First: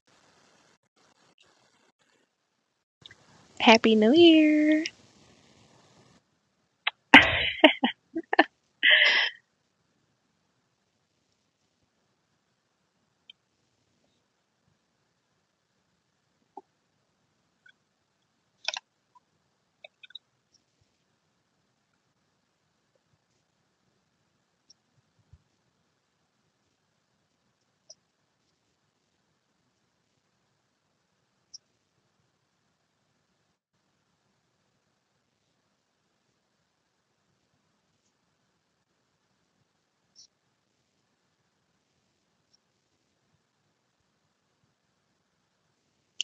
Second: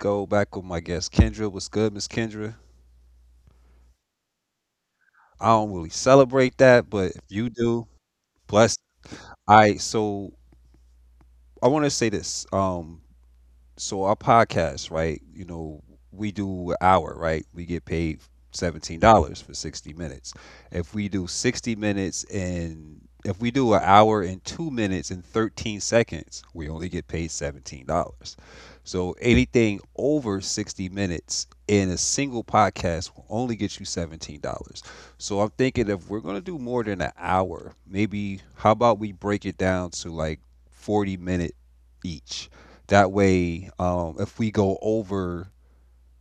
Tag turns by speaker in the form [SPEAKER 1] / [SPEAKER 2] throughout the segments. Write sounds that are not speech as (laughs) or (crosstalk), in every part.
[SPEAKER 1] Rico back with my guest Kendra. What's good, Miss Kendra?
[SPEAKER 2] Happy New Year.
[SPEAKER 1] I don't really celebrate that, but if you do, bless. All right, so I want to say this. So our podcast, right? We do an hour, right? We get paid $17 for 60 minutes. If we do 60 minutes and if we do an hour and 2 minutes and 13 seconds, we only get paid $17. So anything over 60 minutes in a single podcast will only get you $17. So I'm thinking if we're gonna do more than an hour, maybe how about we break it down to like 40 minute each that way. If we go over,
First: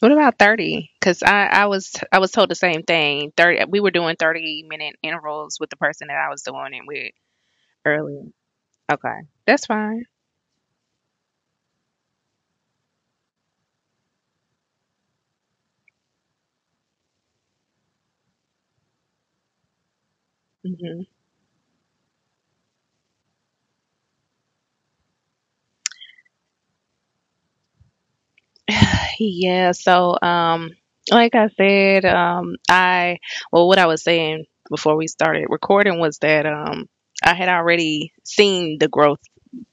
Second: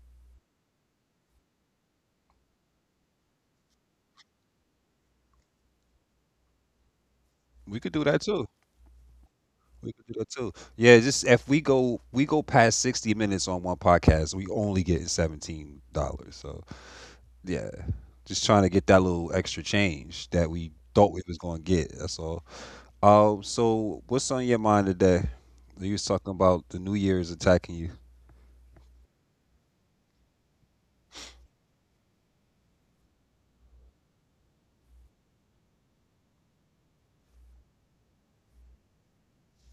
[SPEAKER 2] What about 30? Because I was told the same thing. 30, we were doing 30-minute intervals with the person that I was doing it with
[SPEAKER 1] we could do
[SPEAKER 2] earlier.
[SPEAKER 1] that too.
[SPEAKER 2] Okay. That's
[SPEAKER 1] We
[SPEAKER 2] fine.
[SPEAKER 1] could do that too. Yeah, just if we go, past 60 minutes on one podcast, we only getting $17. So yeah, just trying to get that little extra change that we
[SPEAKER 2] Hmm
[SPEAKER 1] thought we was gonna get. That's all. So what's on your mind today? You was talking about the New Year's attacking you.
[SPEAKER 2] Yeah, so like I said, I, well what I was saying before we started recording was that I had already seen the growth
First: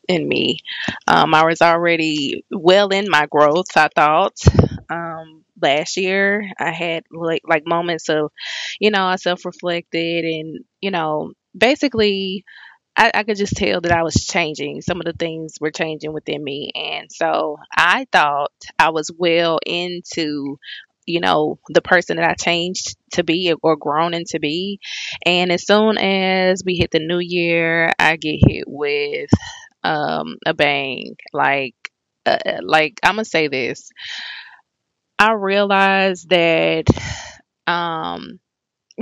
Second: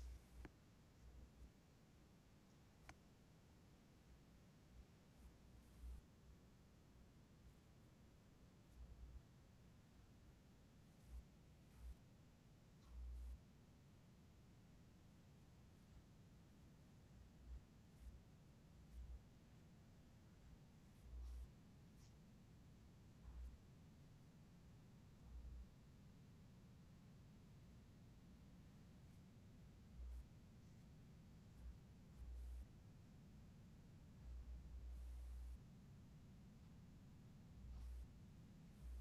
[SPEAKER 2] in me. I was already well in my growth, I thought. Last year, I had like moments of, you know, I self reflected and, you know, basically I could just tell that I was changing. Some of the things were changing within me. And so I thought I was well into, you know, the person that I changed to be or grown into be. And as soon as we hit the new year, I get hit with a bang. Like I'm gonna say this. I realized that um,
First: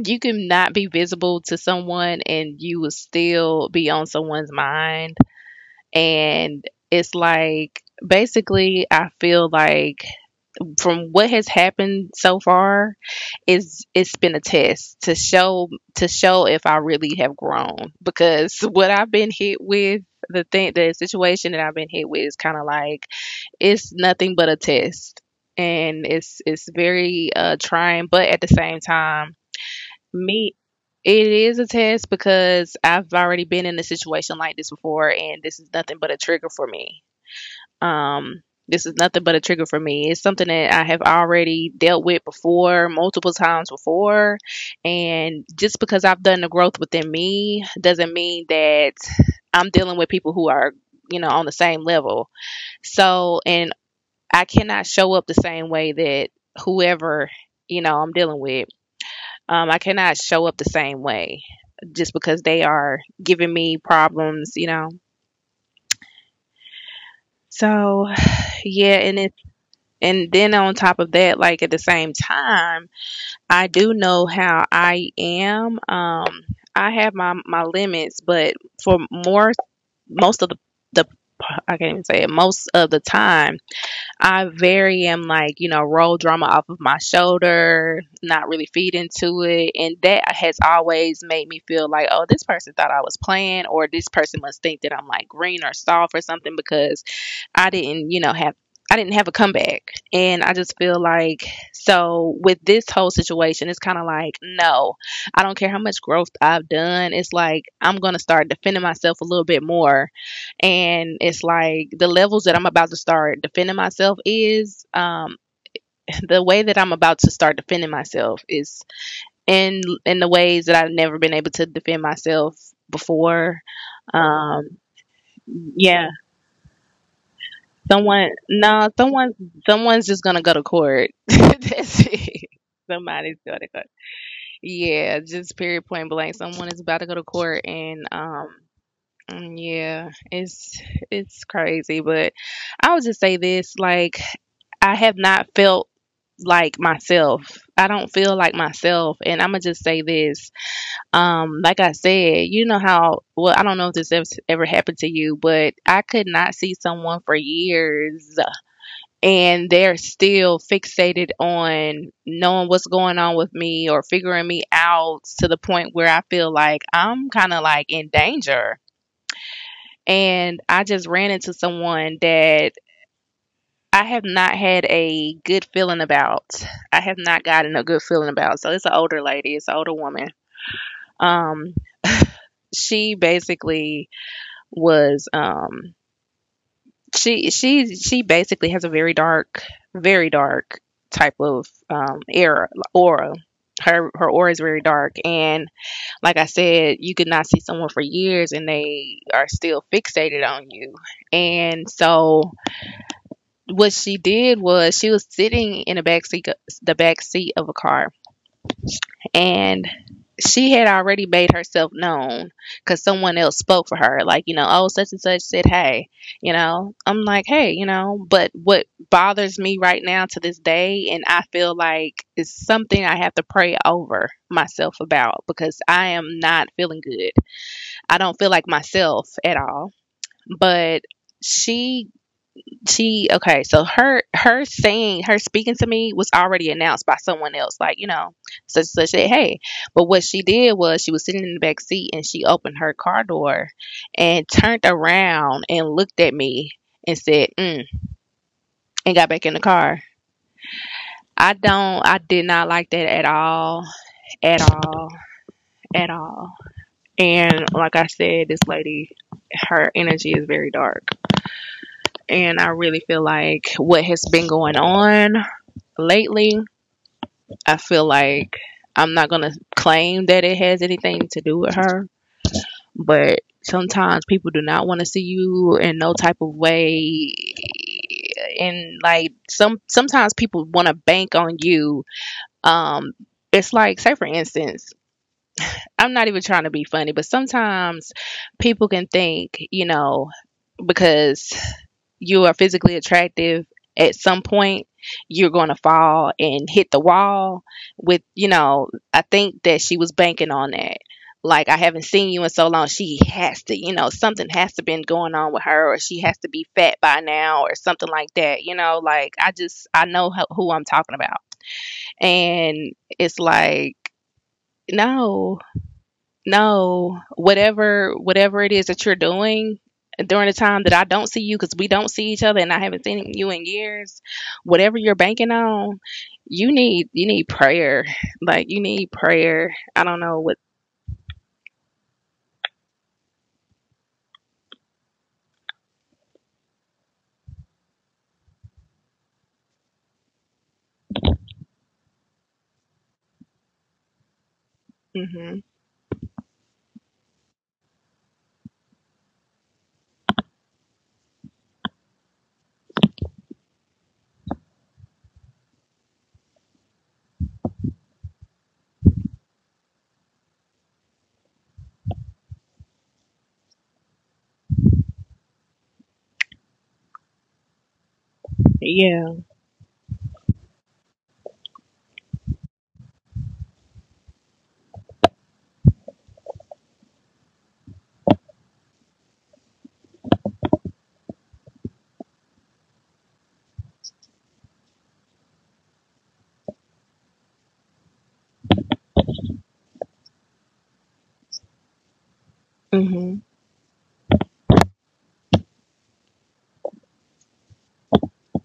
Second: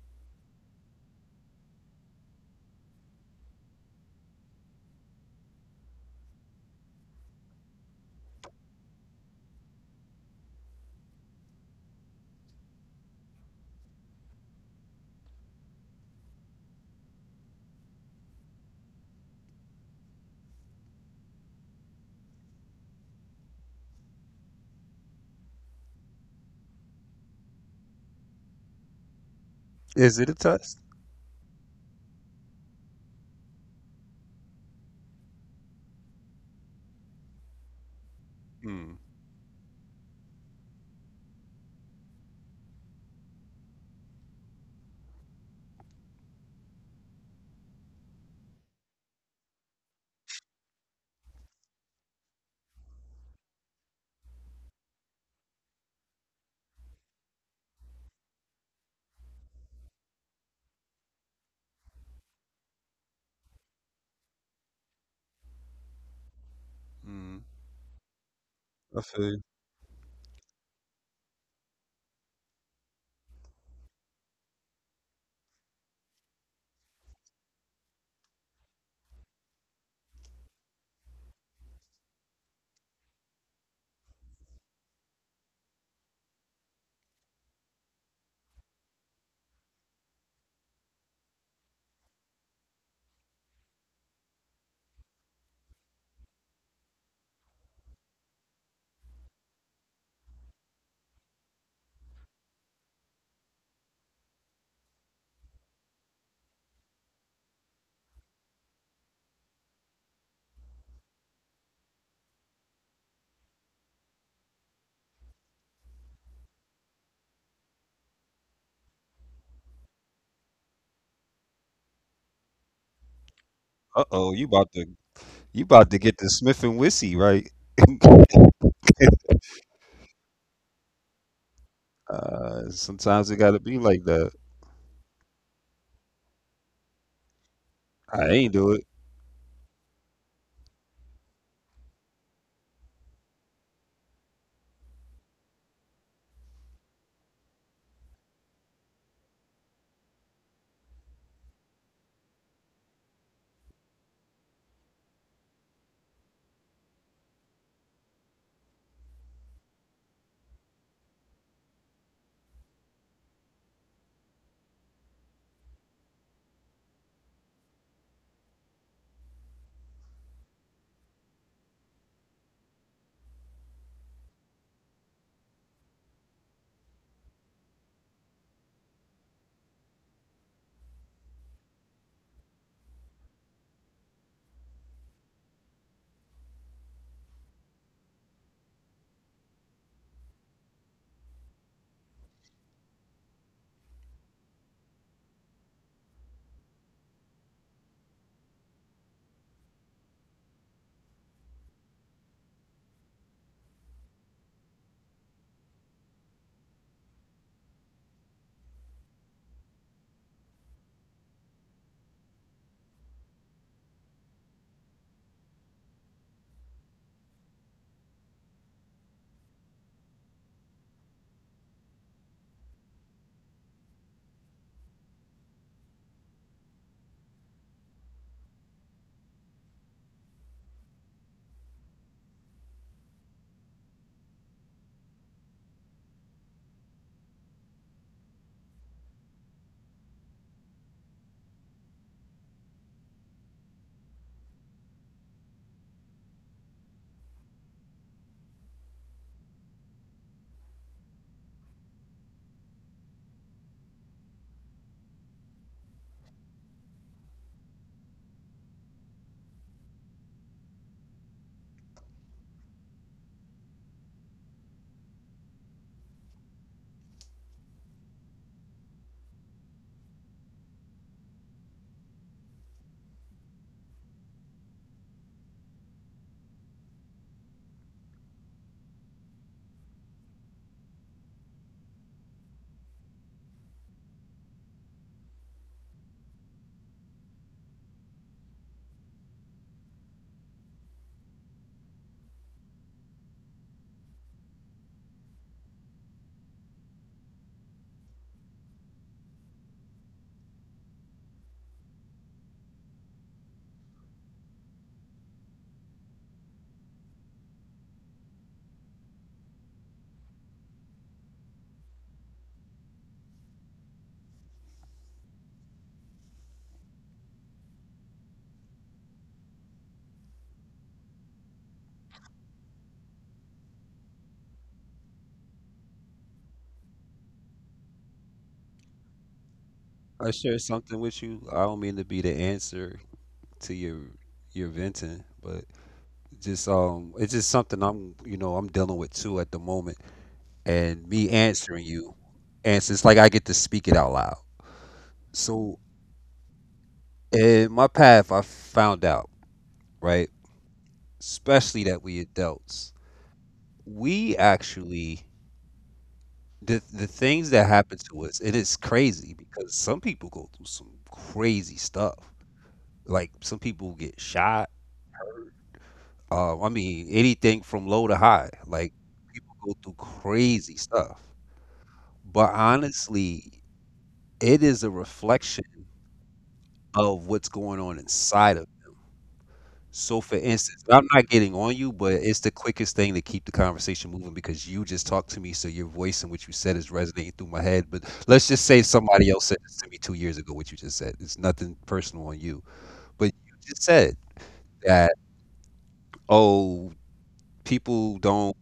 [SPEAKER 2] you can not be visible to someone and you will still be on someone's mind, and it's like basically I feel like from what has happened so far is it's been a test to show, to show if I really have grown because (laughs) what I've been hit with, the thing the situation that I've been hit with is kind of like, it's nothing but a test, and it's very trying, but at the same time,
[SPEAKER 1] Is it a
[SPEAKER 2] me,
[SPEAKER 1] test?
[SPEAKER 2] it is a test because I've already been in a situation like this before, and this is nothing but a trigger for me. um, this is
[SPEAKER 1] Hmm.
[SPEAKER 2] nothing but a trigger for me. It's something that I have already dealt with before, multiple times before. And just because I've done the growth within me doesn't mean that I'm dealing with people who are, you know, on the same level. So, and I cannot show up the same way that whoever, you know, I'm dealing with. I cannot show up the same way just because they are giving me problems, you know.
[SPEAKER 1] Mm.
[SPEAKER 2] So, yeah,
[SPEAKER 1] I
[SPEAKER 2] and
[SPEAKER 1] feel
[SPEAKER 2] it.
[SPEAKER 1] you.
[SPEAKER 2] And then on top of that, like at the same time, I do know how I am. I have my limits, but for more, most of the, I can't even say it. Most of the time, I very am like, you know, roll drama off of my shoulder, not really feed into it, and that has always made me feel like, oh, this person thought I was playing, or this person must think that I'm like green or soft or something because I didn't, you know, have, I didn't have a comeback. And I just feel like, so with this whole situation, it's kind of like, no, I don't care how much growth I've done. It's like I'm going to start defending myself a little bit more. And it's like the levels that I'm about to start defending myself is (laughs) the way that I'm about to start defending myself is in the ways that I've never been able to defend myself before.
[SPEAKER 1] Uh oh, you about
[SPEAKER 2] Um
[SPEAKER 1] to
[SPEAKER 2] yeah.
[SPEAKER 1] get the Smith and Wissy right.
[SPEAKER 2] Someone, no,
[SPEAKER 1] (laughs)
[SPEAKER 2] someone, someone's just gonna go to court. (laughs) That's it.
[SPEAKER 1] Sometimes it
[SPEAKER 2] Somebody's
[SPEAKER 1] gotta
[SPEAKER 2] going to
[SPEAKER 1] be
[SPEAKER 2] court.
[SPEAKER 1] like that.
[SPEAKER 2] Yeah, just period point blank. Someone is about to go to court, and
[SPEAKER 1] I ain't do it.
[SPEAKER 2] mm, yeah, it's crazy. But I would just say this: like, I have not felt like myself. I don't feel like myself, and I'm gonna just say this. Like I said, you know how, well I don't know if this ever, ever happened to you, but I could not see someone for years and they're still fixated on knowing what's going on with me or figuring me out to the point where I feel like I'm kind of like in danger. And I just ran into someone that I have not had a good feeling about. I have not gotten a good feeling about. So it's an older lady, it's an older woman. Um, she basically was she basically has a very dark type of era aura. Her aura is very dark, and like I said, you could not see someone for years, and they are still fixated on you. And so, what she did was she was sitting in the back seat, of a car, and she had already made herself known because someone else spoke for her, like, you know, oh, such and such said hey, you know, I'm like hey, you know. But what bothers me right now to this day, and I feel like it's something I have to pray over myself about because I am not feeling good. I don't feel like myself at all. But she she, okay, so her, her saying, her speaking to me was already announced by someone else, like, you know, such such said hey. But what she did was she was sitting in the back seat and she opened her car door and turned around and looked at me and said mm, and got back in the car. I did not like that at all, at all, at all. And like I said, this lady, her energy is very dark. And I really feel like what has been going on lately, I feel like, I'm not going to claim that it has anything to do with her, but sometimes people do not want to see you in no type of way, and like sometimes people want to bank on you. um it's like, say for instance, I'm not even trying to be funny, but sometimes people can think, you know, because you are physically attractive at some point you're going to fall and hit the wall with, you know, I think that she was banking on that, like I haven't seen you in so long, she has to, you know, something has to been going on with her, or she has to be fat by now or something like that, you know. Like, I just, I know who I'm talking about. And it's like, no, no, whatever, whatever it is that you're doing during the time that I don't see you, because we don't see each other and I haven't seen you in years, whatever you're banking on, you need prayer. Like you need prayer. I don't
[SPEAKER 1] I
[SPEAKER 2] know what.
[SPEAKER 1] shared something with you. I don't mean to be the answer to your venting, but just it's just something I'm you know I'm dealing with too at the moment. And me answering you, answers, it's like I get to speak it out loud.
[SPEAKER 2] Hmm.
[SPEAKER 1] So in my path, I found out, right, especially that we adults, we actually, the things that happen to us, it is crazy because some people go through some crazy stuff. Like some people get shot. I mean, anything from low to high. Like
[SPEAKER 2] Yeah.
[SPEAKER 1] people go through crazy stuff. But honestly, it is a reflection of what's going on inside of it. So, for instance, I'm not getting on you, but it's the quickest thing to keep the conversation moving because you just talked to me, so your voice and what you said is resonating through my head. But let's just say somebody else said this to me 2 years ago. What you just said, it's nothing personal on you, but
[SPEAKER 2] Hmm.
[SPEAKER 1] you just said that, oh, people don't,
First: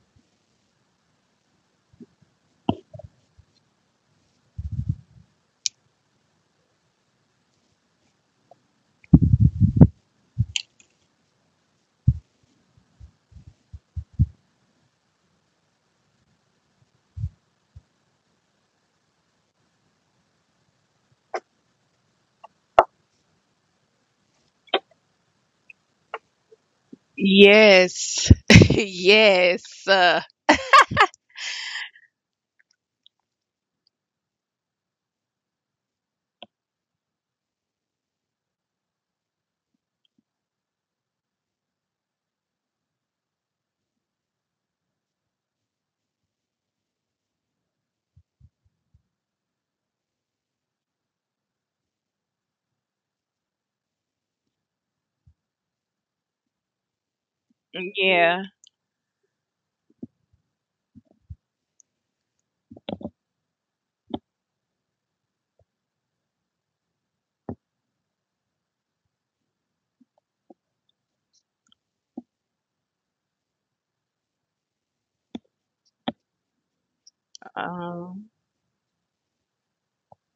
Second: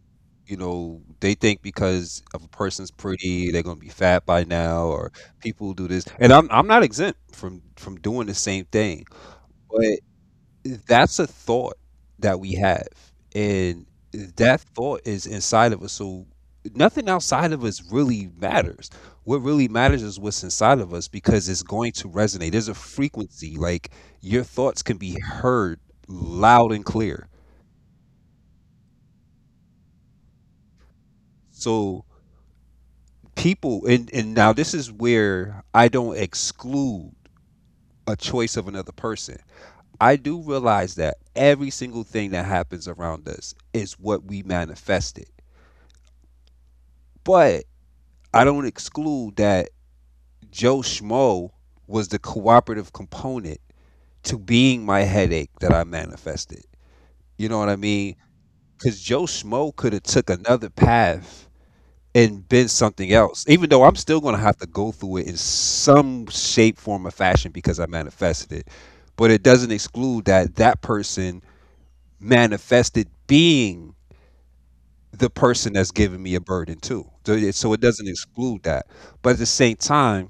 [SPEAKER 1] they think because of a person's pretty, they're gonna be fat by now, or people do this. And I'm not exempt from doing the same thing, but that's a thought that we have, and that thought is inside of us. So nothing outside of us really matters. What really matters is what's inside of us because it's going to resonate. There's a frequency, like your thoughts can be heard loud and clear.
[SPEAKER 2] Yes. (laughs) Yes.
[SPEAKER 1] So people, and now this is where I don't exclude a choice of another person. I do realize that every single thing that happens around us is what we manifested, but I don't exclude that Joe Schmo was the cooperative component to being my headache that I manifested. You know what I mean?
[SPEAKER 2] Yeah.
[SPEAKER 1] Because Joe Schmo could have took another path and been something else. Even though I'm still going to have to go through it in some shape, form, or fashion because I manifested it. But it doesn't exclude that that person manifested being the person that's giving me a burden too. So it doesn't
[SPEAKER 2] Um.
[SPEAKER 1] exclude that. But at the same time,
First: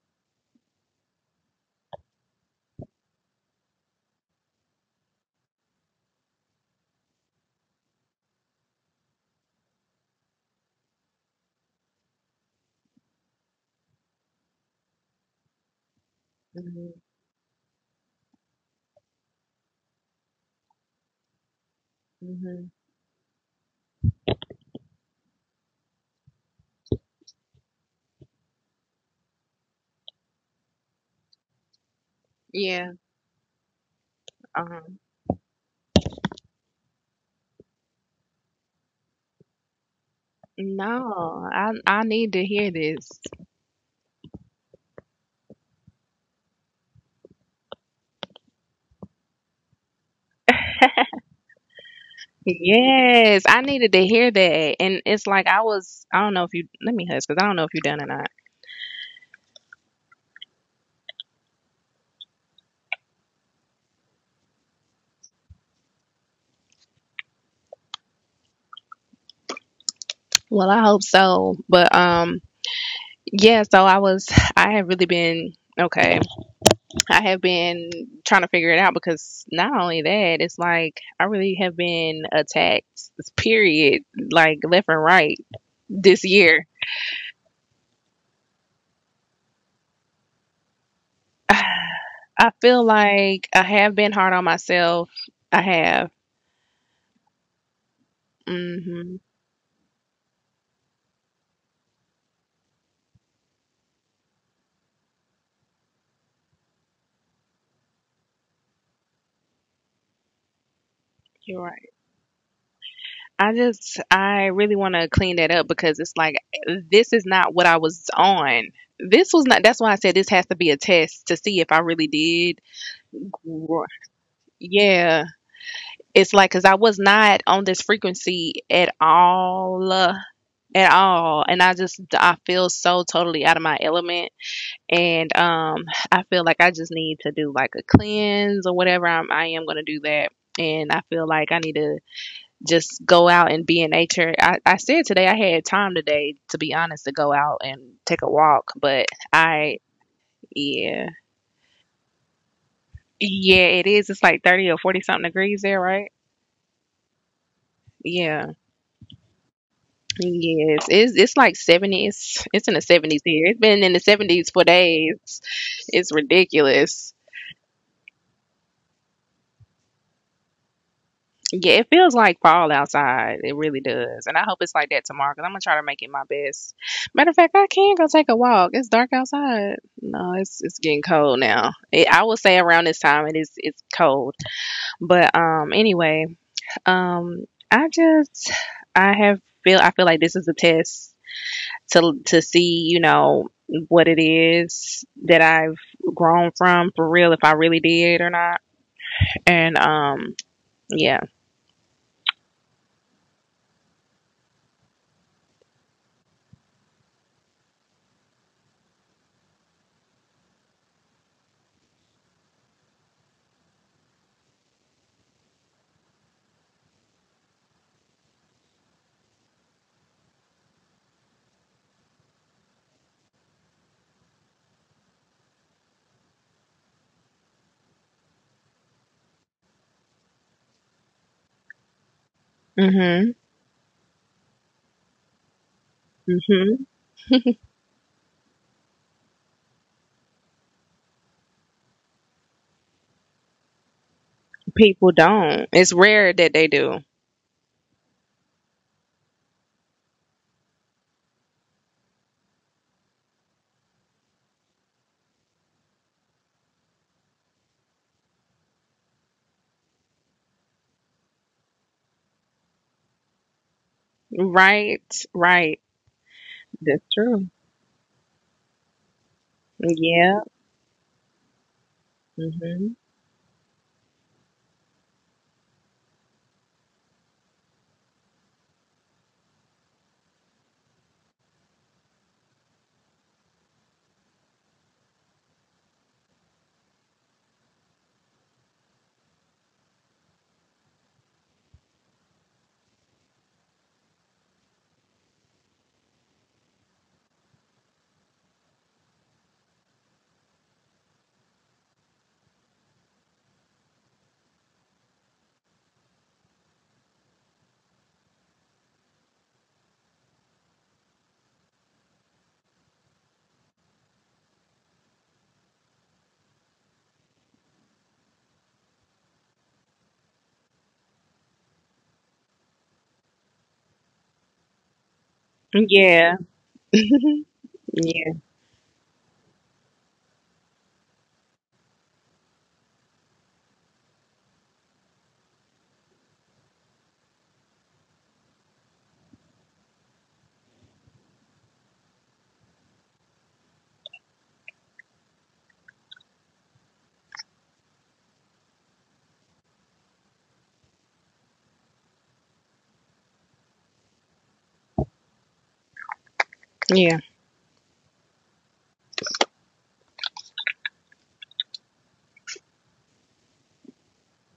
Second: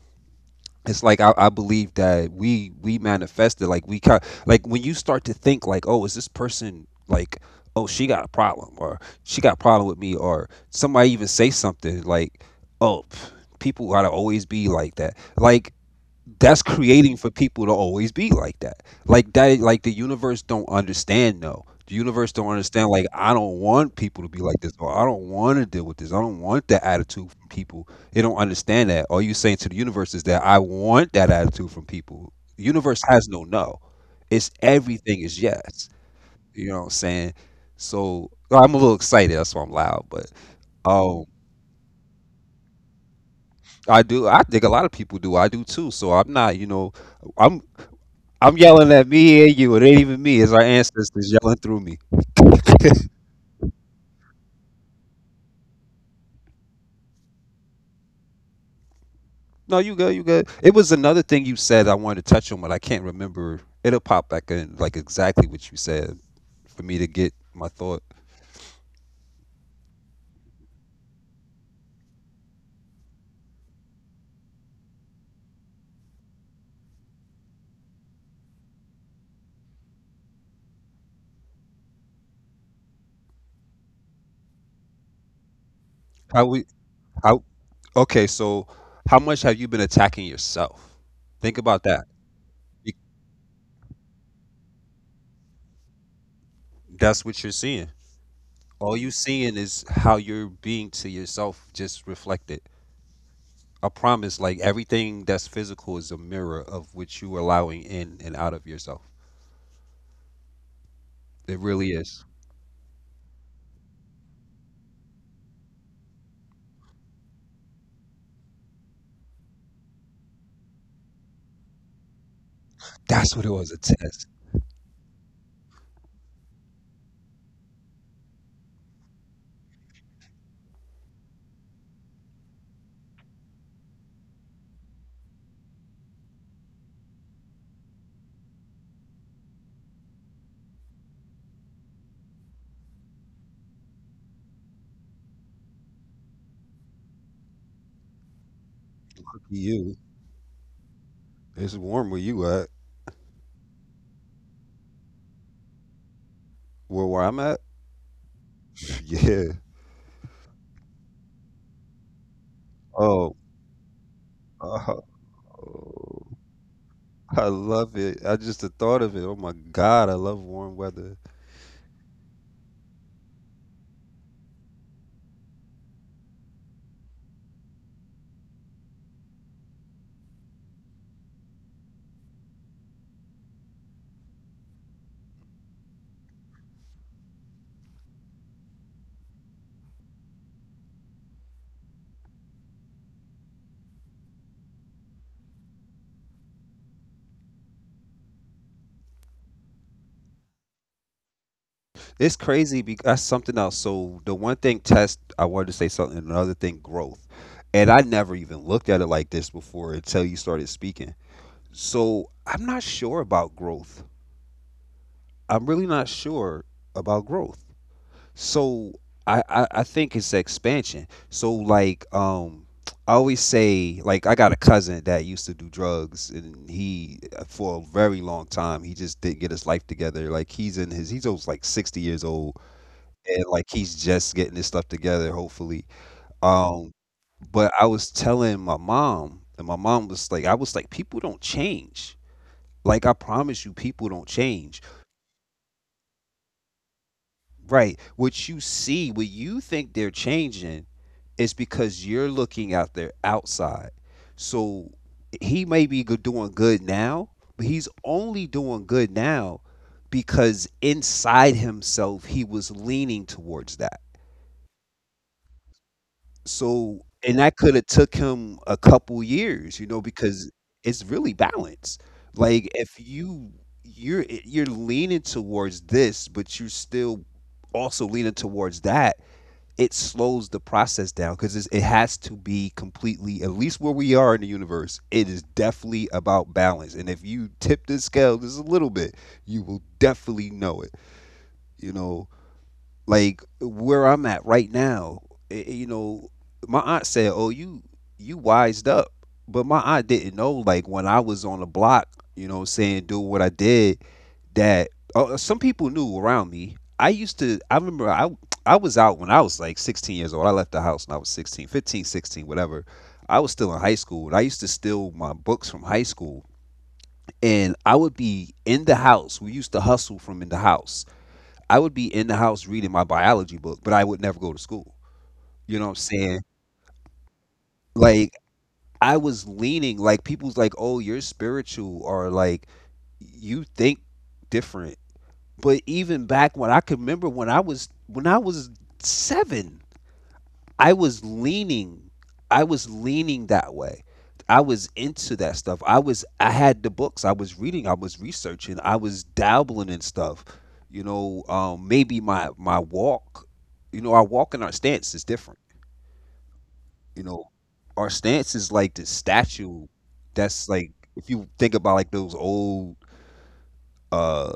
[SPEAKER 1] it's like I believe that we manifested, like, we kind, like, when you start to think like, oh, is this person like, oh, she got a problem, or she got a problem with me, or somebody even say something like, oh, pff, people gotta always be like that, like, that's creating for people to always be like that, like that, like the universe don't understand. No, the universe don't
[SPEAKER 2] Hmm.
[SPEAKER 1] understand, like, I don't want people to be like this, or I don't want to deal with this, I don't want that attitude from people. They don't understand that all you saying to the universe is that I want that attitude from people. The
[SPEAKER 2] Yeah.
[SPEAKER 1] universe has no. No, it's
[SPEAKER 2] Um.
[SPEAKER 1] everything is yes. You know what I'm saying? So I'm a little excited, that's why I'm loud. But um
[SPEAKER 2] No, I need to hear this.
[SPEAKER 1] I think a lot of people do, I do too. So I'm not. I'm I'm yelling at me and you. It ain't even me. It's our ancestors yelling through me.
[SPEAKER 2] Yes, I needed to hear that. And it's like I was, I don't know if you, let me hush because I don't know if you're done or not.
[SPEAKER 1] No, you good. You good. It was another thing you said I wanted to touch on, but I can't remember. It'll pop back in, like exactly what you said, for me to get my thought.
[SPEAKER 2] Well, I hope so. But yeah, so I was, I have really been, okay. I have been trying to figure it out because not only that, it's like I really have been attacked, period, like left and right this
[SPEAKER 1] How we?
[SPEAKER 2] year.
[SPEAKER 1] How? Okay, so how much have you been attacking yourself?
[SPEAKER 2] (sighs)
[SPEAKER 1] Think about that.
[SPEAKER 2] I feel
[SPEAKER 1] Be-
[SPEAKER 2] like I have been hard on myself. I have.
[SPEAKER 1] That's what you're seeing. All you
[SPEAKER 2] Hmm.
[SPEAKER 1] seeing is how you're being to yourself, just reflected. I promise, like everything that's physical is a mirror of what you allowing in and out of yourself. It really is.
[SPEAKER 2] I just, I really want to clean that up because it's like, this is not what I was on. This was not, that's why I said this has to be a test to see if I really did.
[SPEAKER 1] That's what it was, a test.
[SPEAKER 2] Yeah. It's like, because I was not on this frequency at all. At all. And I just, I feel so totally out of my element. And I feel like I just need to do like a cleanse or whatever. I am going to do that. And I feel like I need to just go out and be in nature. I said today I had time today, to be honest, to go out and take a walk, but
[SPEAKER 1] Fuck
[SPEAKER 2] I,
[SPEAKER 1] You.
[SPEAKER 2] yeah,
[SPEAKER 1] It's warm where you at.
[SPEAKER 2] yeah, it is. It's like 30 or 40 something degrees there, right?
[SPEAKER 1] Where I'm at?
[SPEAKER 2] Yeah,
[SPEAKER 1] (laughs) Yeah.
[SPEAKER 2] yes, it's like 70s. It's in the 70s
[SPEAKER 1] Oh.
[SPEAKER 2] here. It's been in the 70s for
[SPEAKER 1] Oh.
[SPEAKER 2] days. It's ridiculous.
[SPEAKER 1] I love it. I just the thought of it. Oh my God, I love warm weather.
[SPEAKER 2] Yeah, it feels like fall outside. It really does. And I hope it's like that tomorrow because I'm going to try to make it my best. Matter of fact, I can go take a walk. It's dark outside. No, it's getting cold now. It, I will say around this time it is, it's cold. But anyway, um I just, I have feel, I feel like this is a test to see, you know, what it is that I've grown from, for real, if I really did or not. And yeah.
[SPEAKER 1] It's crazy because that's something else. So the one thing test I wanted to say something, another thing growth. And I never even looked at it like this before until you started speaking. So I'm not sure about growth. I'm really not sure about growth. So I think it's expansion. So like I always say, like, I got a cousin that used to do drugs and he, for a very long time, he just didn't get his life together. Like he's in his he's almost like 60 years old
[SPEAKER 2] Mhm.
[SPEAKER 1] and, like, he's just getting his stuff together, hopefully.
[SPEAKER 2] Mhm.
[SPEAKER 1] Um but I was telling my mom, and my mom was like, I was like, people don't change. Like, I promise you, people don't change.
[SPEAKER 2] People don't. It's rare that they do.
[SPEAKER 1] Right. What you see, what you think they're changing, is because you're looking out there outside. So he may be doing good now, but he's only doing good now because inside himself he was leaning towards that.
[SPEAKER 2] Right, right.
[SPEAKER 1] So
[SPEAKER 2] That's
[SPEAKER 1] and
[SPEAKER 2] true.
[SPEAKER 1] that could have took him a couple years, you know,
[SPEAKER 2] Yeah.
[SPEAKER 1] because it's really balance. Like if
[SPEAKER 2] Hmm.
[SPEAKER 1] you're leaning towards this, but you're still also leaning towards that, it slows the process down because it has to be completely, at least where we are in the universe, it is definitely about balance. And if you tip the scale just a little bit, you will definitely know it, you know. Like where I'm at right now, it, you know my aunt said, oh you wised up, but my aunt didn't know, like, when I was on the block, saying, doing what I did, that some people knew around me. I used to, I remember I was out when I was like 16 years old. I left the house when I was 16, 15, 16, whatever. I was still in high school and I used to steal my books from high school and I would be in the house. We used to hustle from in the house. I would be in the house reading my biology book, but I would never go to school. You know what I'm saying?
[SPEAKER 2] Yeah.
[SPEAKER 1] Like,
[SPEAKER 2] Yeah.
[SPEAKER 1] I was leaning, like, people's like, "Oh, you're spiritual," or like, you think different. But even back when I could remember, when I was seven, I was leaning, I was leaning, that way. I was into that stuff. I had the books. I was reading. I was researching. I was dabbling in stuff. Maybe my walk. Our walk and our stance is different.
[SPEAKER 2] Yeah.
[SPEAKER 1] You know, our stance is like this statue. That's like if you think about like those old uh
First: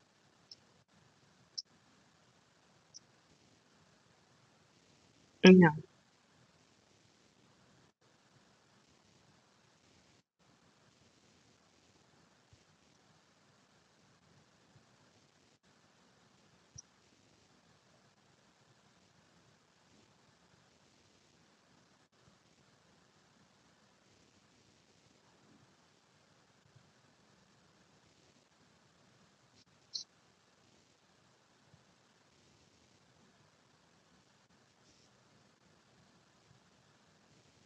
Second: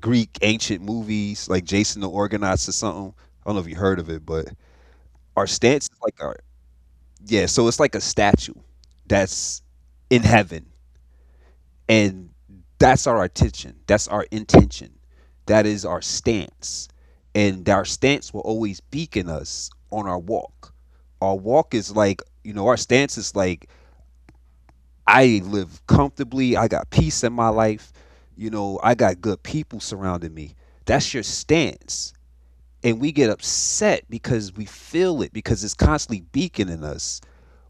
[SPEAKER 1] Greek ancient movies like Jason the Organist or something. I don't know if you heard of it, but our
[SPEAKER 2] Yeah.
[SPEAKER 1] stance is like our. Yeah, so it's like a statue that's in heaven, and that's our attention. That's our intention. That is our stance. And our stance will always beacon us on our walk. Our walk is like, our stance is like, I live comfortably. I got peace in my life. I got good people surrounding me. That's your stance. And we get upset because we feel it, because it's constantly beaconing us.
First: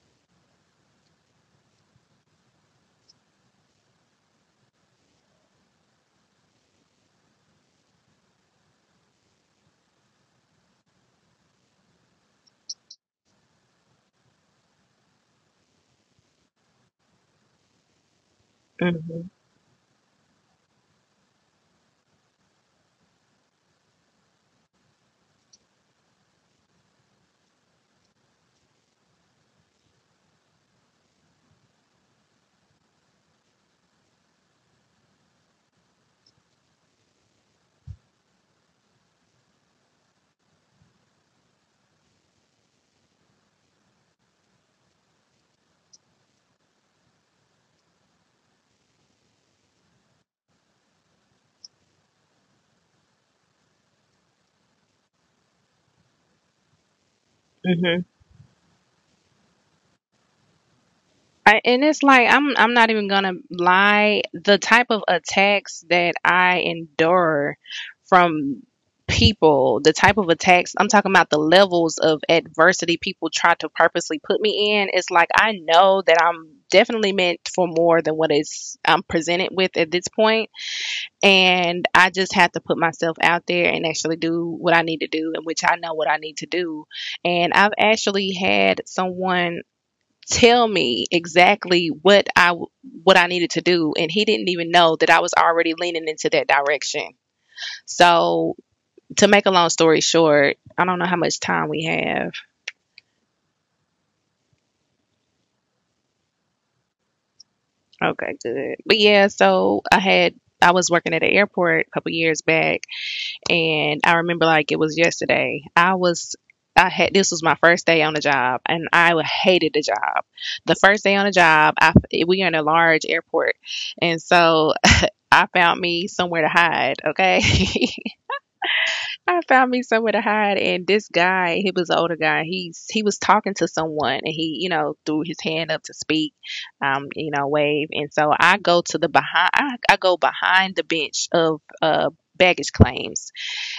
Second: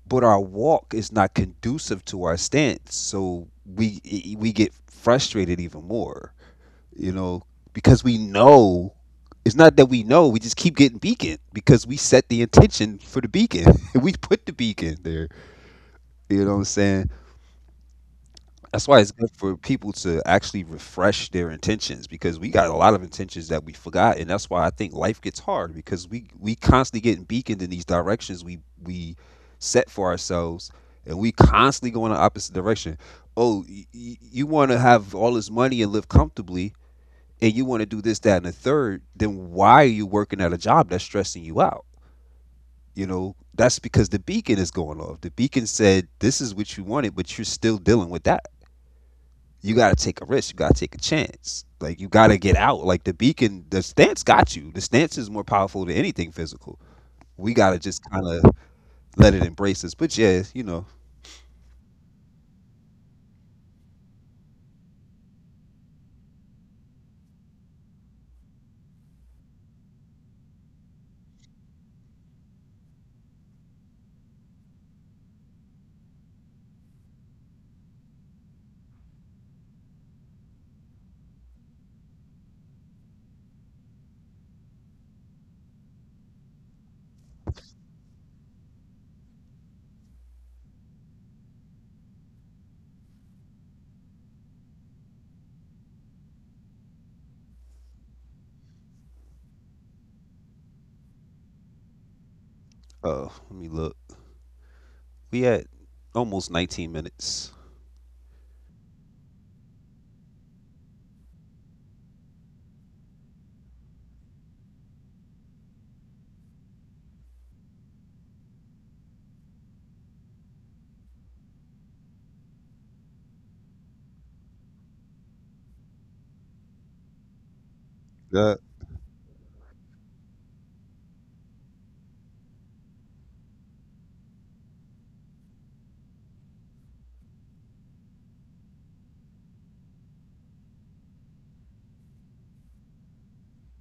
[SPEAKER 1] But our walk is not conducive to our stance. So we get frustrated even more, you know, because we know, it's not that we know, we just keep getting beaconed because we set the intention for the beacon. (laughs) We put the beacon there. You know what I'm saying? That's why it's
[SPEAKER 2] Hmm.
[SPEAKER 1] good for people to actually refresh their intentions because we got a lot of intentions that we forgot, and that's why I think life gets hard because we constantly getting beaconed in these directions we set for ourselves, and we constantly go in the opposite direction. Oh, you want to have all this money and live comfortably, and you want to do this, that, and the third. Then why are you working at a job that's stressing you out? You know, that's because the beacon is going off. The beacon said this is what you wanted, but you're still dealing with that. You got to take a risk. You got to take a chance. Like, you got to get out. Like, the beacon, the stance got you. The stance is more powerful than anything physical. We got to
[SPEAKER 2] Hmm.
[SPEAKER 1] just kind of let it embrace us. But yeah, you know,
[SPEAKER 2] I, and it's like I'm not even gonna lie. The type of attacks that I endure from people, the type of attacks I'm talking about, the levels of adversity people try to purposely put me in. It's like I know that I'm definitely meant for more than what is I'm presented with at this point. And I just had to put myself out there and actually do what I need to do, and which I know what I need to do. And I've actually had someone tell me exactly what I needed to do, and he didn't even know that I was already leaning into that direction. So, to make a long story short, I don't know how much time we have.
[SPEAKER 1] let me look. We had almost 19 minutes.
[SPEAKER 2] Okay, good. But yeah, so I was working at an airport a couple years back. And I remember like it was yesterday. I had this was my first day on the job and I hated the job. The first day on the job, I we are in a large airport. And so I found me somewhere to hide, okay? (laughs)
[SPEAKER 1] Yeah.
[SPEAKER 2] I found me somewhere to hide and this guy, he was an older guy. He was talking to someone and he, you know, threw his hand up to speak, you know, wave. And so I go behind the bench of baggage claims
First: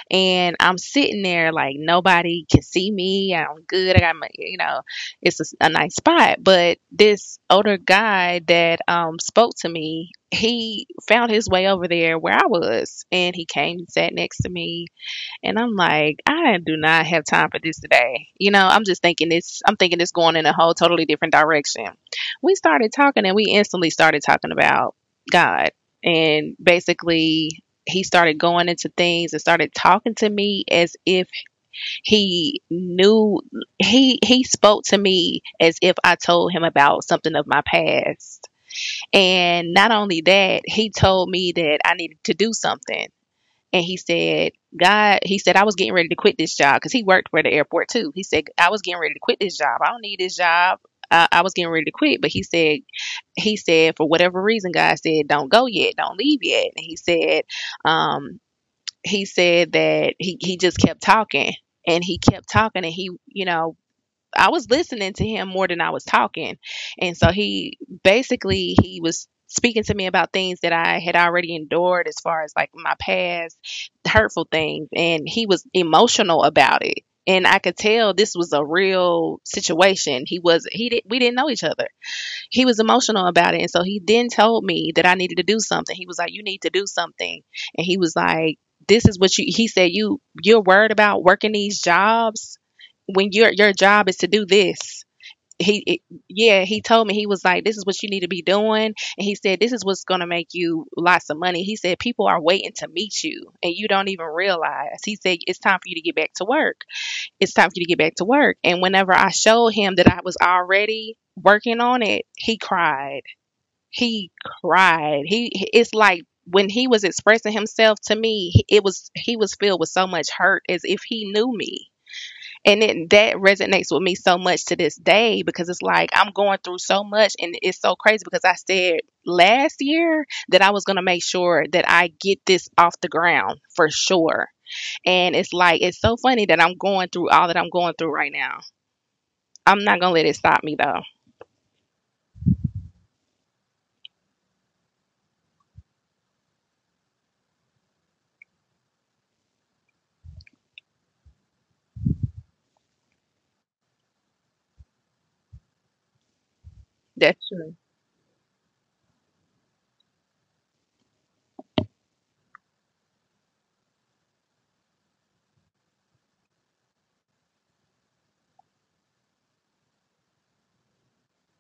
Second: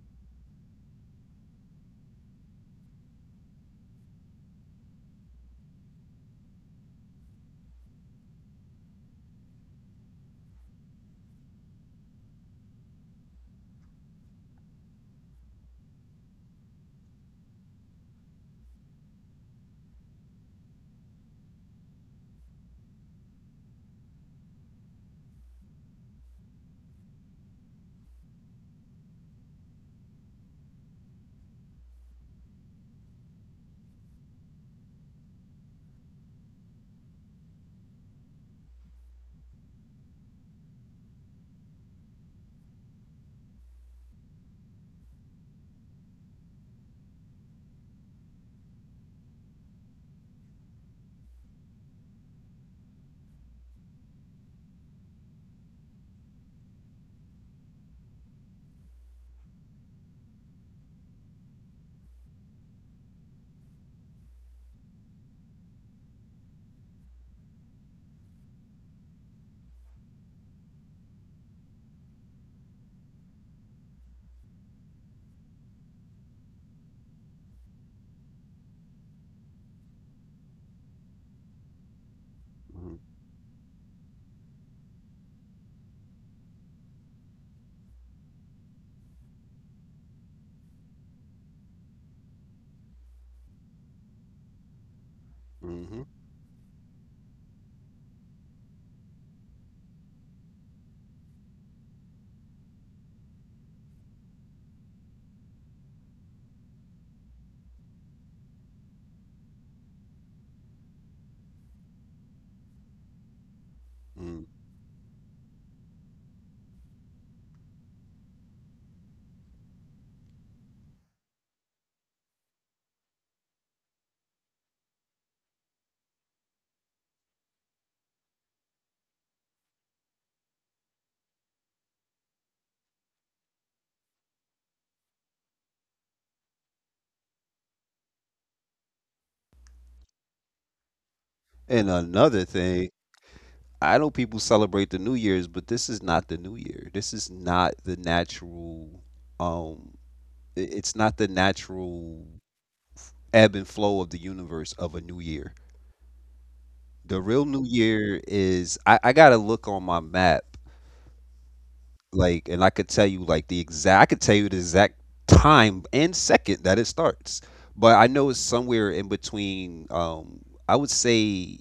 [SPEAKER 2] and I'm sitting there like nobody can see me. I'm good. I got my, you know, it's a nice spot. But this older guy that spoke to me, he found his way over there where I was, and he came and sat next to me and I'm like, I do not have time for this today. You know, I'm just thinking this, I'm thinking it's going in a whole totally different direction. We started talking and we instantly started talking about God. And basically, he started going into things and started talking to me as if he knew he spoke to me as if I told him about something of my past. And not only that, he told me that I needed to do something and he said, God, he said, I was getting ready to quit this job because he worked for the airport too. He said, I was getting ready to quit this job. I don't need this job. I was getting ready to quit. But he said, for whatever reason, God said, don't go yet. Don't leave yet. And um, he said that he just kept talking and he kept talking and he, you know, I was listening to him more than I was talking. And so he basically he was speaking to me about things that I had already endured as far as like my past hurtful things and he was emotional about it. And I could tell this was a real situation. He did not we didn't know each other, he was emotional about it. And so he then told me that I needed to do something. He was like, you need to do something. And he was like, This is what you he said, you're worried about working these jobs when your job is to do this.
[SPEAKER 1] Hmm.
[SPEAKER 2] Yeah, he told me he was like, this is what you need to be doing. And he said, this is what's gonna make you lots of money. He said, people are waiting to meet you and you don't even realize. He said, it's time for you to get back to work it's time for you to get back to work. And whenever I showed him that I was already working on it, he cried. He cried. He it's like when he was expressing himself to me, it was he was filled with so much hurt as if he knew me. And it, that resonates with me so much to this day because it's like I'm going through so much and it's so crazy because I said last year that I was going to make sure that I get this off the ground for sure, and it's like, it's so funny that I'm going through all that I'm going through right now. I'm not going to let it stop me, though.
[SPEAKER 1] And another thing, I know people celebrate the New Year's, but this is not the New Year. This is not the natural. Um, it's not the natural ebb and flow of the universe of a new year. The
[SPEAKER 2] That's
[SPEAKER 1] real New
[SPEAKER 2] true.
[SPEAKER 1] Year is, I gotta look on my map, like, and I could tell you like the exact, I could tell you the exact time and second that it starts. But I know it's somewhere in between. I would say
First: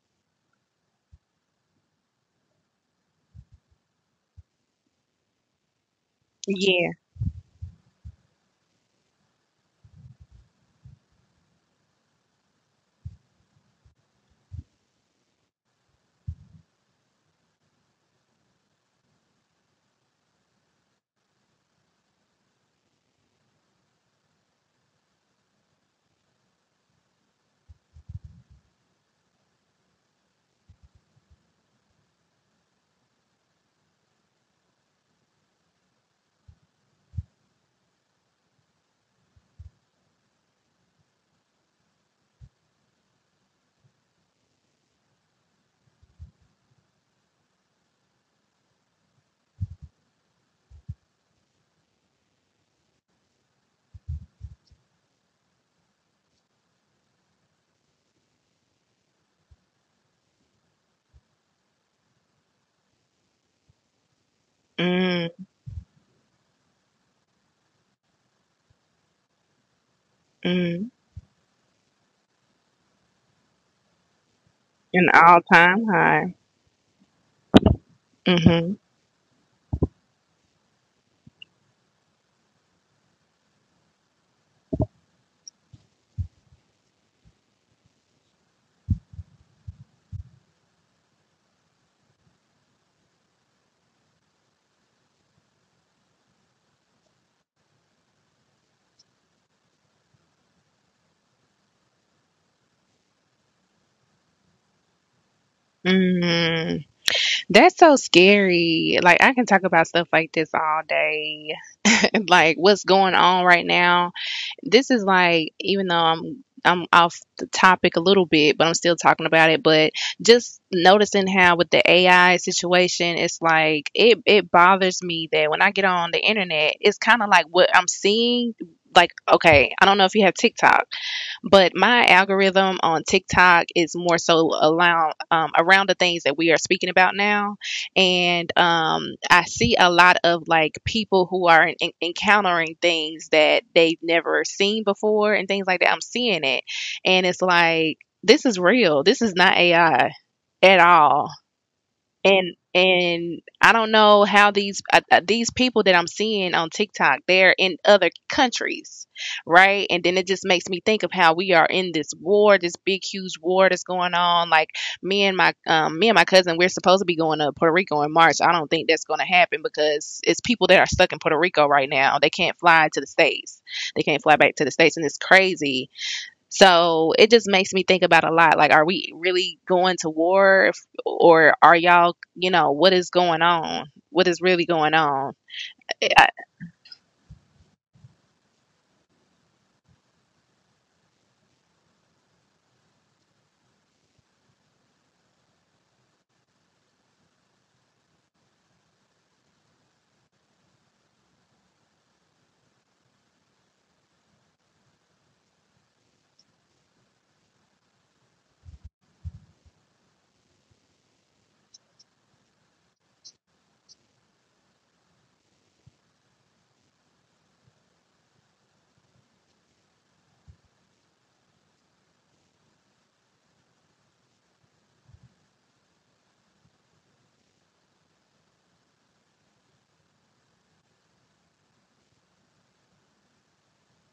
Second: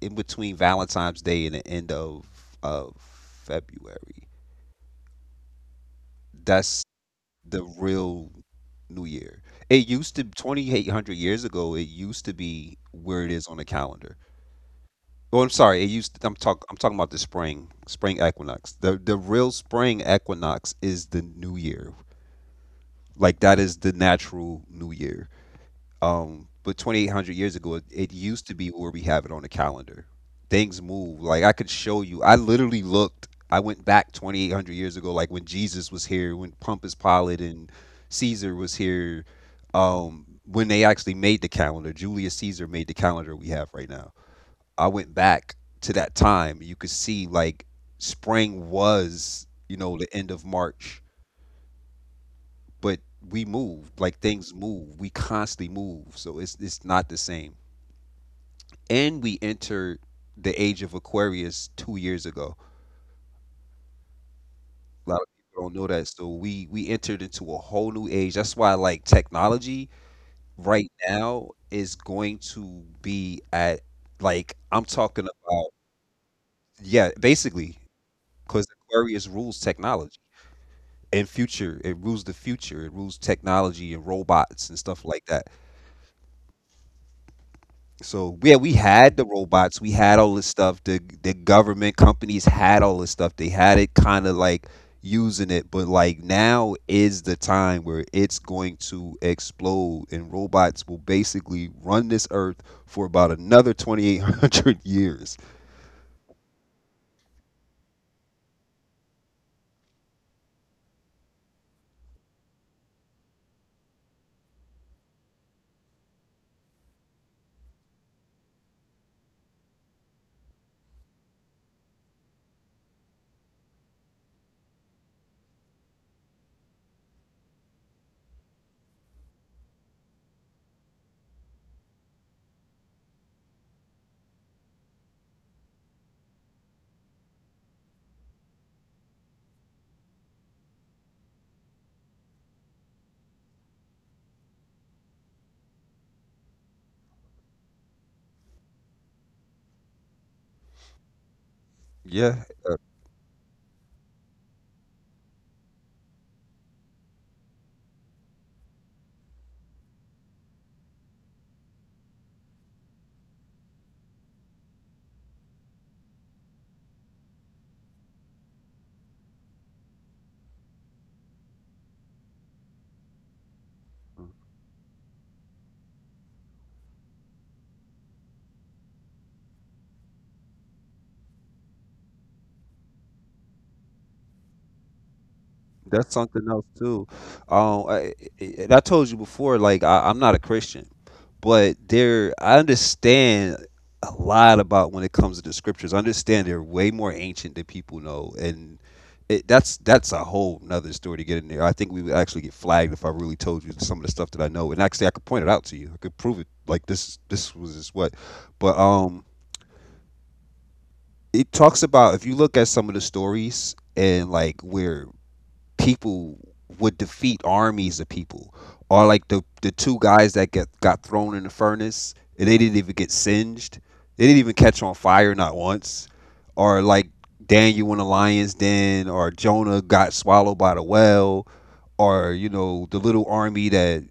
[SPEAKER 1] in between Valentine's Day and the end of of February. That's
[SPEAKER 2] Yeah.
[SPEAKER 1] the real New Year. It used to 2,800 years ago. It used to be where it is on the calendar. Oh, I'm sorry. It used. I'm talking about the spring equinox. The real spring equinox is the new year. Like, that is the natural new year. But 2,800 years ago, it used to be where we have it on the calendar. Things move. Like, I could show you. I literally looked. I went back 2,800 years ago, like when Jesus was here, when Pontius Pilate and Caesar was here. When they actually made the calendar, Julius Caesar made the calendar we have right now. I went back to that time, you could see like spring was, you know, the end of March, but we moved, like, things move. We constantly move. So it's not the same. And we entered the age of Aquarius 2 years ago. A lot of
[SPEAKER 2] Mm,
[SPEAKER 1] people don't know that. So we entered into a whole new age. That's why like technology
[SPEAKER 2] mm.
[SPEAKER 1] right now is going to be at, like, I'm
[SPEAKER 2] An
[SPEAKER 1] talking
[SPEAKER 2] all
[SPEAKER 1] about,
[SPEAKER 2] time high.
[SPEAKER 1] yeah, basically cuz
[SPEAKER 2] Hmm.
[SPEAKER 1] Aquarius rules technology. And future. It rules the future. It rules technology and robots and stuff like that. So yeah, we had the robots. We had all this stuff. The government companies had all this stuff. They had it kind of like using it, but like now is the time where it's going to explode, and robots will basically run this earth for about another 2,800 (laughs) years.
[SPEAKER 2] Mm. That's so scary. Like, I can talk about stuff like this all day. (laughs) Like, what's going on right now. This is like, even though I'm off the topic a little bit, but I'm still talking about it. But just noticing how with the AI situation, it's like it bothers me that when I get on the internet, it's kind of like what I'm seeing. Like, okay, I don't know if you have TikTok, but my algorithm on TikTok is more so around around the things that we are speaking about now, and I see a lot of like people who are encountering things that they've never seen before and things like that. I'm seeing it, and it's like this is real. This is not AI at all.
[SPEAKER 1] Yeah.
[SPEAKER 2] And I don't know how these people that I'm seeing on TikTok, they're in other countries, right? And then it just makes me think of how we are in this war, this big huge war that's going on. Like me and my cousin, we're supposed to be going to Puerto Rico in March. I don't think that's going to happen because it's people that are stuck in Puerto Rico right now. They can't fly to the states. They can't fly back to the states, and it's crazy, so it just makes me think about a lot. Like, are we really going to war, if, or are y'all, you know, what is going on? What is really going on?
[SPEAKER 1] That's
[SPEAKER 2] I,
[SPEAKER 1] something else too. Um, I, I- and I told you before, like I'm not a Christian, but there I understand a lot about when it comes to the scriptures. I understand they're way more ancient than people know, and it, that's a whole nother story to get in there. I think we would actually get flagged if I really told you some of the stuff that I know, and actually I could point it out to you. I could prove it. Like this was just what, but it talks about if you look at some of the stories and like where people would defeat armies of people. Or like the two guys that get got thrown in the furnace and they didn't even get singed. They didn't even catch on fire not once. Or like Daniel in the lion's den, or Jonah got swallowed by the whale, or you know the little army that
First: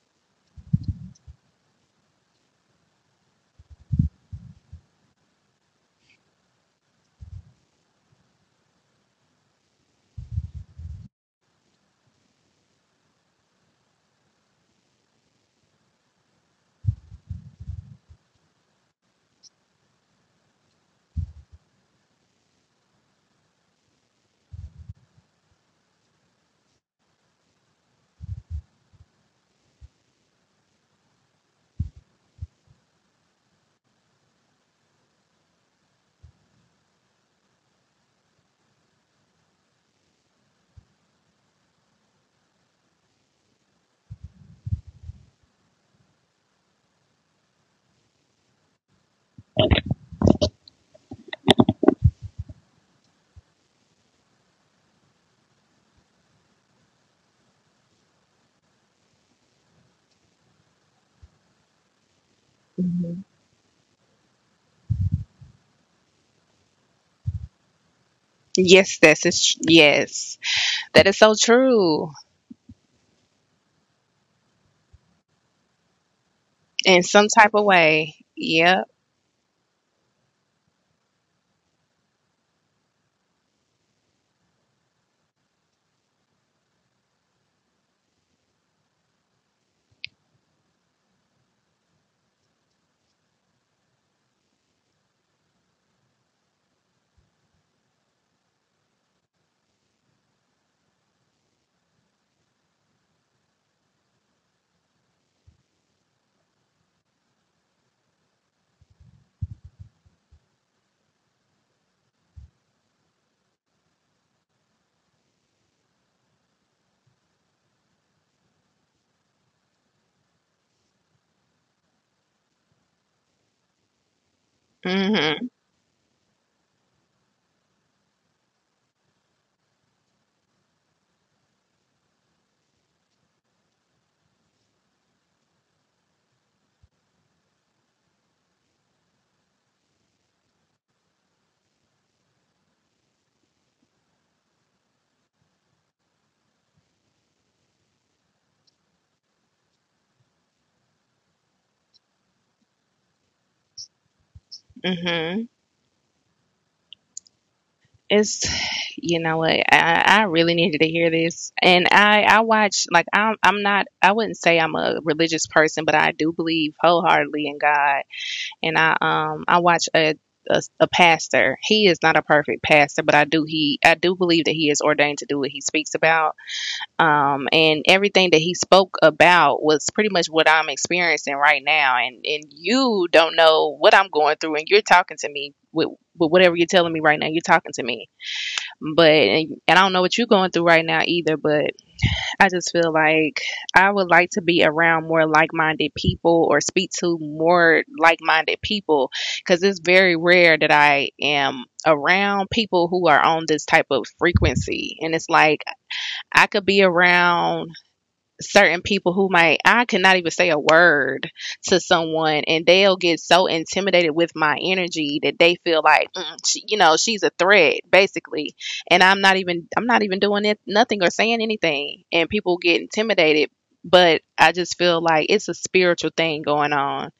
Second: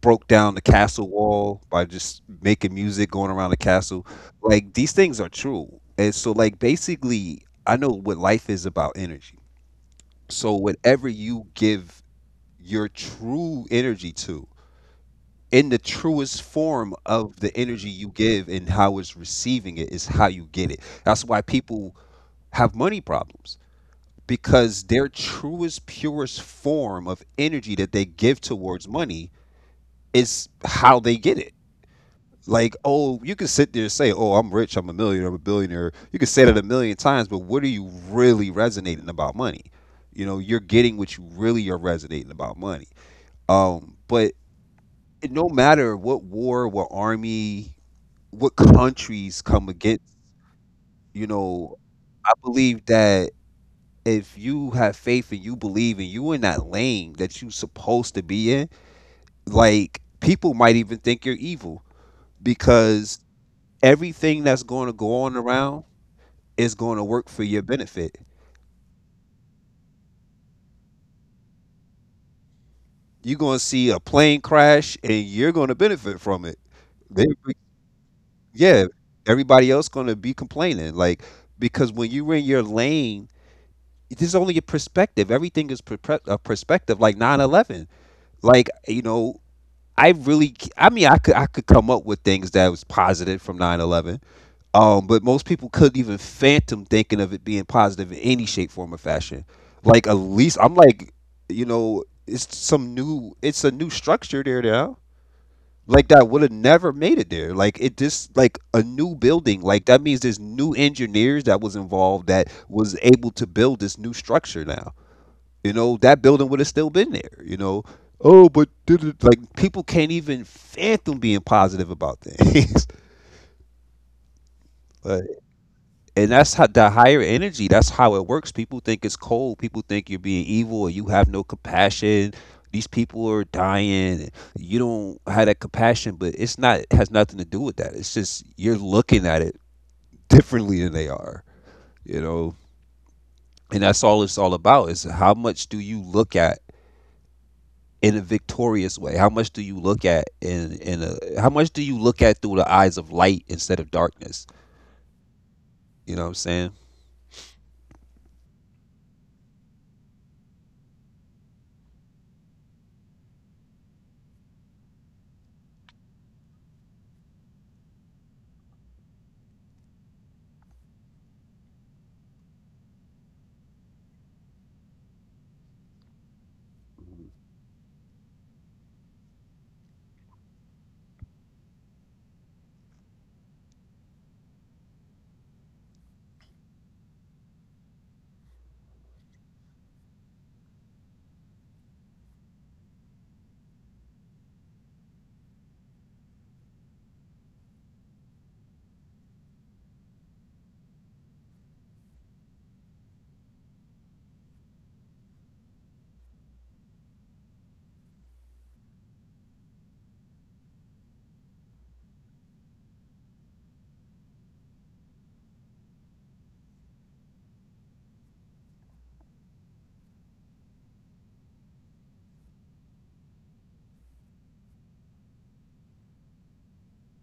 [SPEAKER 1] broke down the castle wall by just making music going around the castle. Like, these things are true, and so like basically, I know what life is about energy. So whatever you give your true energy to in the truest form of the energy you give and how it's receiving it is how you get it. That's why people have money problems because their truest purest form of energy that they give towards money is how they get it. Like, oh, you can sit there and say, oh, I'm rich, I'm a millionaire, I'm a billionaire, you can say that a million times, but what are you really resonating about money? You know, you're getting what you really are resonating about money. Um, but no matter what war, what army, what countries come against, you know, I believe that if you have faith and you believe and you in that lane that you supposed to be in, like, people might even think you're evil because
[SPEAKER 2] mhm.
[SPEAKER 1] everything that's going to go on around is going to work for your benefit.
[SPEAKER 2] Yes, that's is yes, that is so true
[SPEAKER 1] You're going to see a plane crash and you're going to benefit from it.
[SPEAKER 2] in
[SPEAKER 1] They,
[SPEAKER 2] some type of way.
[SPEAKER 1] yeah,
[SPEAKER 2] Yep.
[SPEAKER 1] everybody else going to be complaining like, because when you're in your lane, this is only a perspective. Everything is a perspective. Like, 9/11. Like, you know, I really. I mean, I could come up with things that was positive from 9/11. But most people couldn't even phantom thinking of it being positive in any shape, form, or fashion. Like, at least I'm like, you know, it's some new. It's a new structure there now. Like, that would have never made it there. Like, it just like a new building. Like, that means there's new engineers that was involved that was able to build this new structure now. You know, that building would have still been there. You know, oh, but did it, like, people can't even fathom being positive about things. (laughs) But,
[SPEAKER 2] Mhm.
[SPEAKER 1] and that's how the higher energy. That's how it works. People think it's cold. People think you're being evil or you have no compassion. These people are dying. And you don't have that compassion, but it's not, it has nothing to do with that. It's just you're looking at it differently than they are. You know, and that's all, it's all about is how much do you look at in a victorious way? How much do you look at in a how much do you look at through the eyes of light instead of darkness?
[SPEAKER 2] Mhm.
[SPEAKER 1] You know what I'm saying?
[SPEAKER 2] It's you know what, I really needed to hear this, and I watch like I'm not I wouldn't say I'm a religious person, but I do believe wholeheartedly in God. And I watch a pastor. He is not a perfect pastor, but I do he I do believe that he is ordained to do what he speaks about. And everything that he spoke about was pretty much what I'm experiencing right now. And you don't know what I'm going through, and you're talking to me with whatever you're telling me right now. You're talking to me, but and I don't know what you're going through right now either, but. I just feel like I would like to be around more like minded people or speak to more like minded people because it's very rare that I am around people who are on this type of frequency. And it's like I could be around certain people who might I could not even say a word to someone and they'll get so intimidated with my energy that they feel like mm, you know, she's a threat, basically, and I'm not even doing it nothing or saying anything and people get intimidated, but I just feel like it's a spiritual thing going on.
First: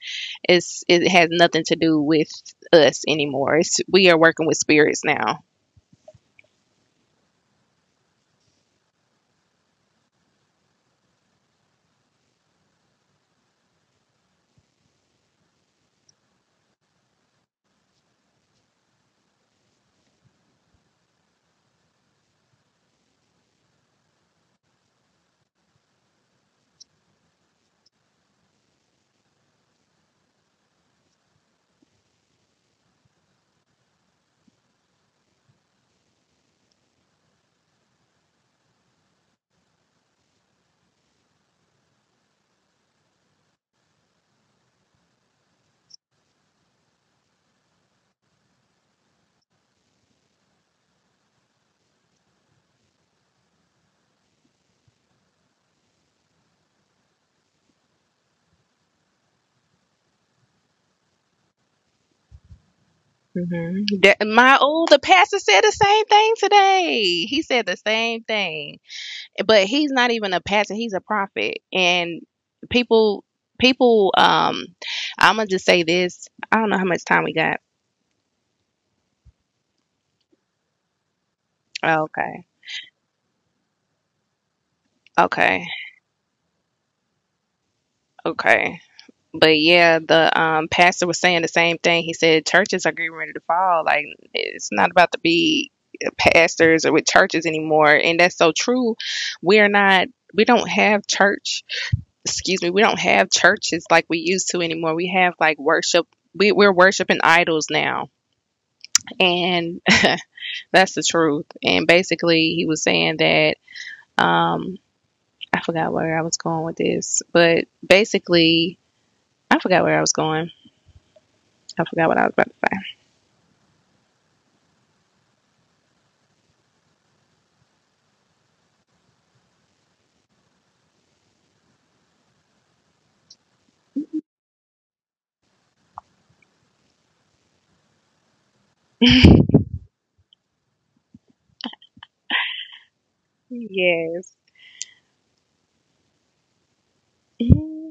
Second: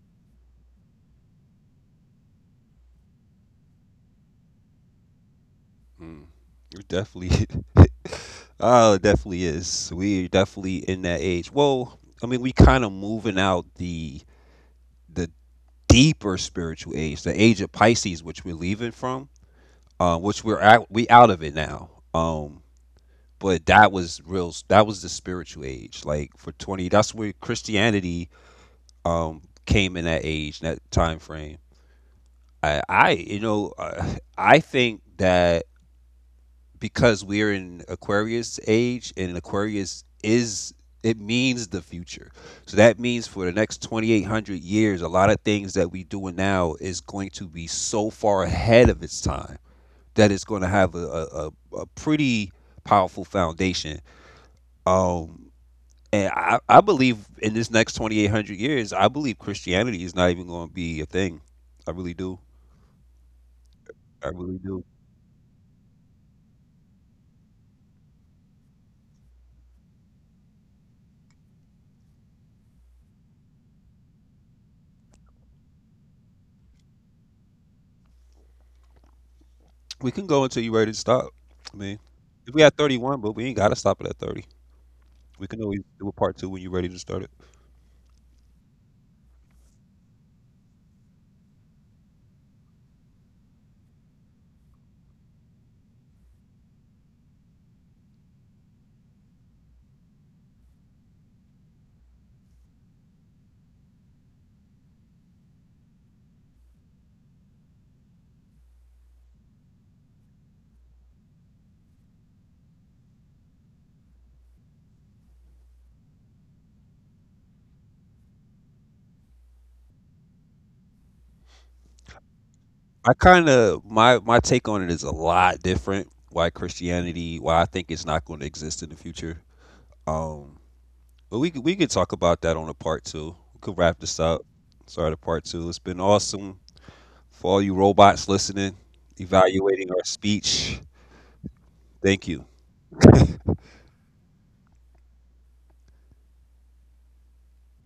[SPEAKER 2] It's it has nothing to do with us anymore. It's we are working with spirits now.
[SPEAKER 1] Mm, it definitely. (laughs) Oh, it definitely is. We're definitely in that age. Well, I mean, we kind of moving out the deeper spiritual age, the age of Pisces, which we're leaving from, which we're at, we out of it now. But that was real. That was the spiritual age. Like, for 20, that's where Christianity, came in that age, that time frame. I you know, I think that because we're in Aquarius age, and Aquarius is, it means the future. So that means for the next 2,800 years, a lot of things that we doing now is going to be so far ahead of its time that it's going to have a pretty powerful foundation. Um, And I believe in this next 2,800 years, I believe Christianity is not even going to be a thing. I really do.
[SPEAKER 2] Hmm.
[SPEAKER 1] I
[SPEAKER 2] my
[SPEAKER 1] really do.
[SPEAKER 2] old the pastor said the same thing today. He said the same thing, but he's not even a pastor, he's a prophet. And people people I'm gonna just say this, I don't know how much time we got.
[SPEAKER 1] We can go until you're ready to stop. I mean,
[SPEAKER 2] Okay.
[SPEAKER 1] if we had 31, but we ain't got to stop it at 30. We
[SPEAKER 2] Okay.
[SPEAKER 1] can always do a part two when you're ready to start it.
[SPEAKER 2] Okay. But yeah, the pastor was saying the same thing. He said churches are getting ready to fall like it's not about to be pastors or with churches anymore, and that's so true. we're not we don't have church excuse me, we don't have churches like we used to anymore. We have like worship. We're worshiping idols now. And (laughs) that's the truth. And basically, he was saying that um, I forgot where I was going with this, but basically, I forgot where I was going. I forgot what I was about to say.
[SPEAKER 1] I kind of, my take on it is a lot different. Why Christianity, why I think it's not going to exist in the future. Um, but we could talk about that on a part two. We could wrap this up. Sorry to part two. It's been awesome. For all you robots listening, evaluating our speech, thank you.
[SPEAKER 2] Yes. (laughs) Mm-hmm.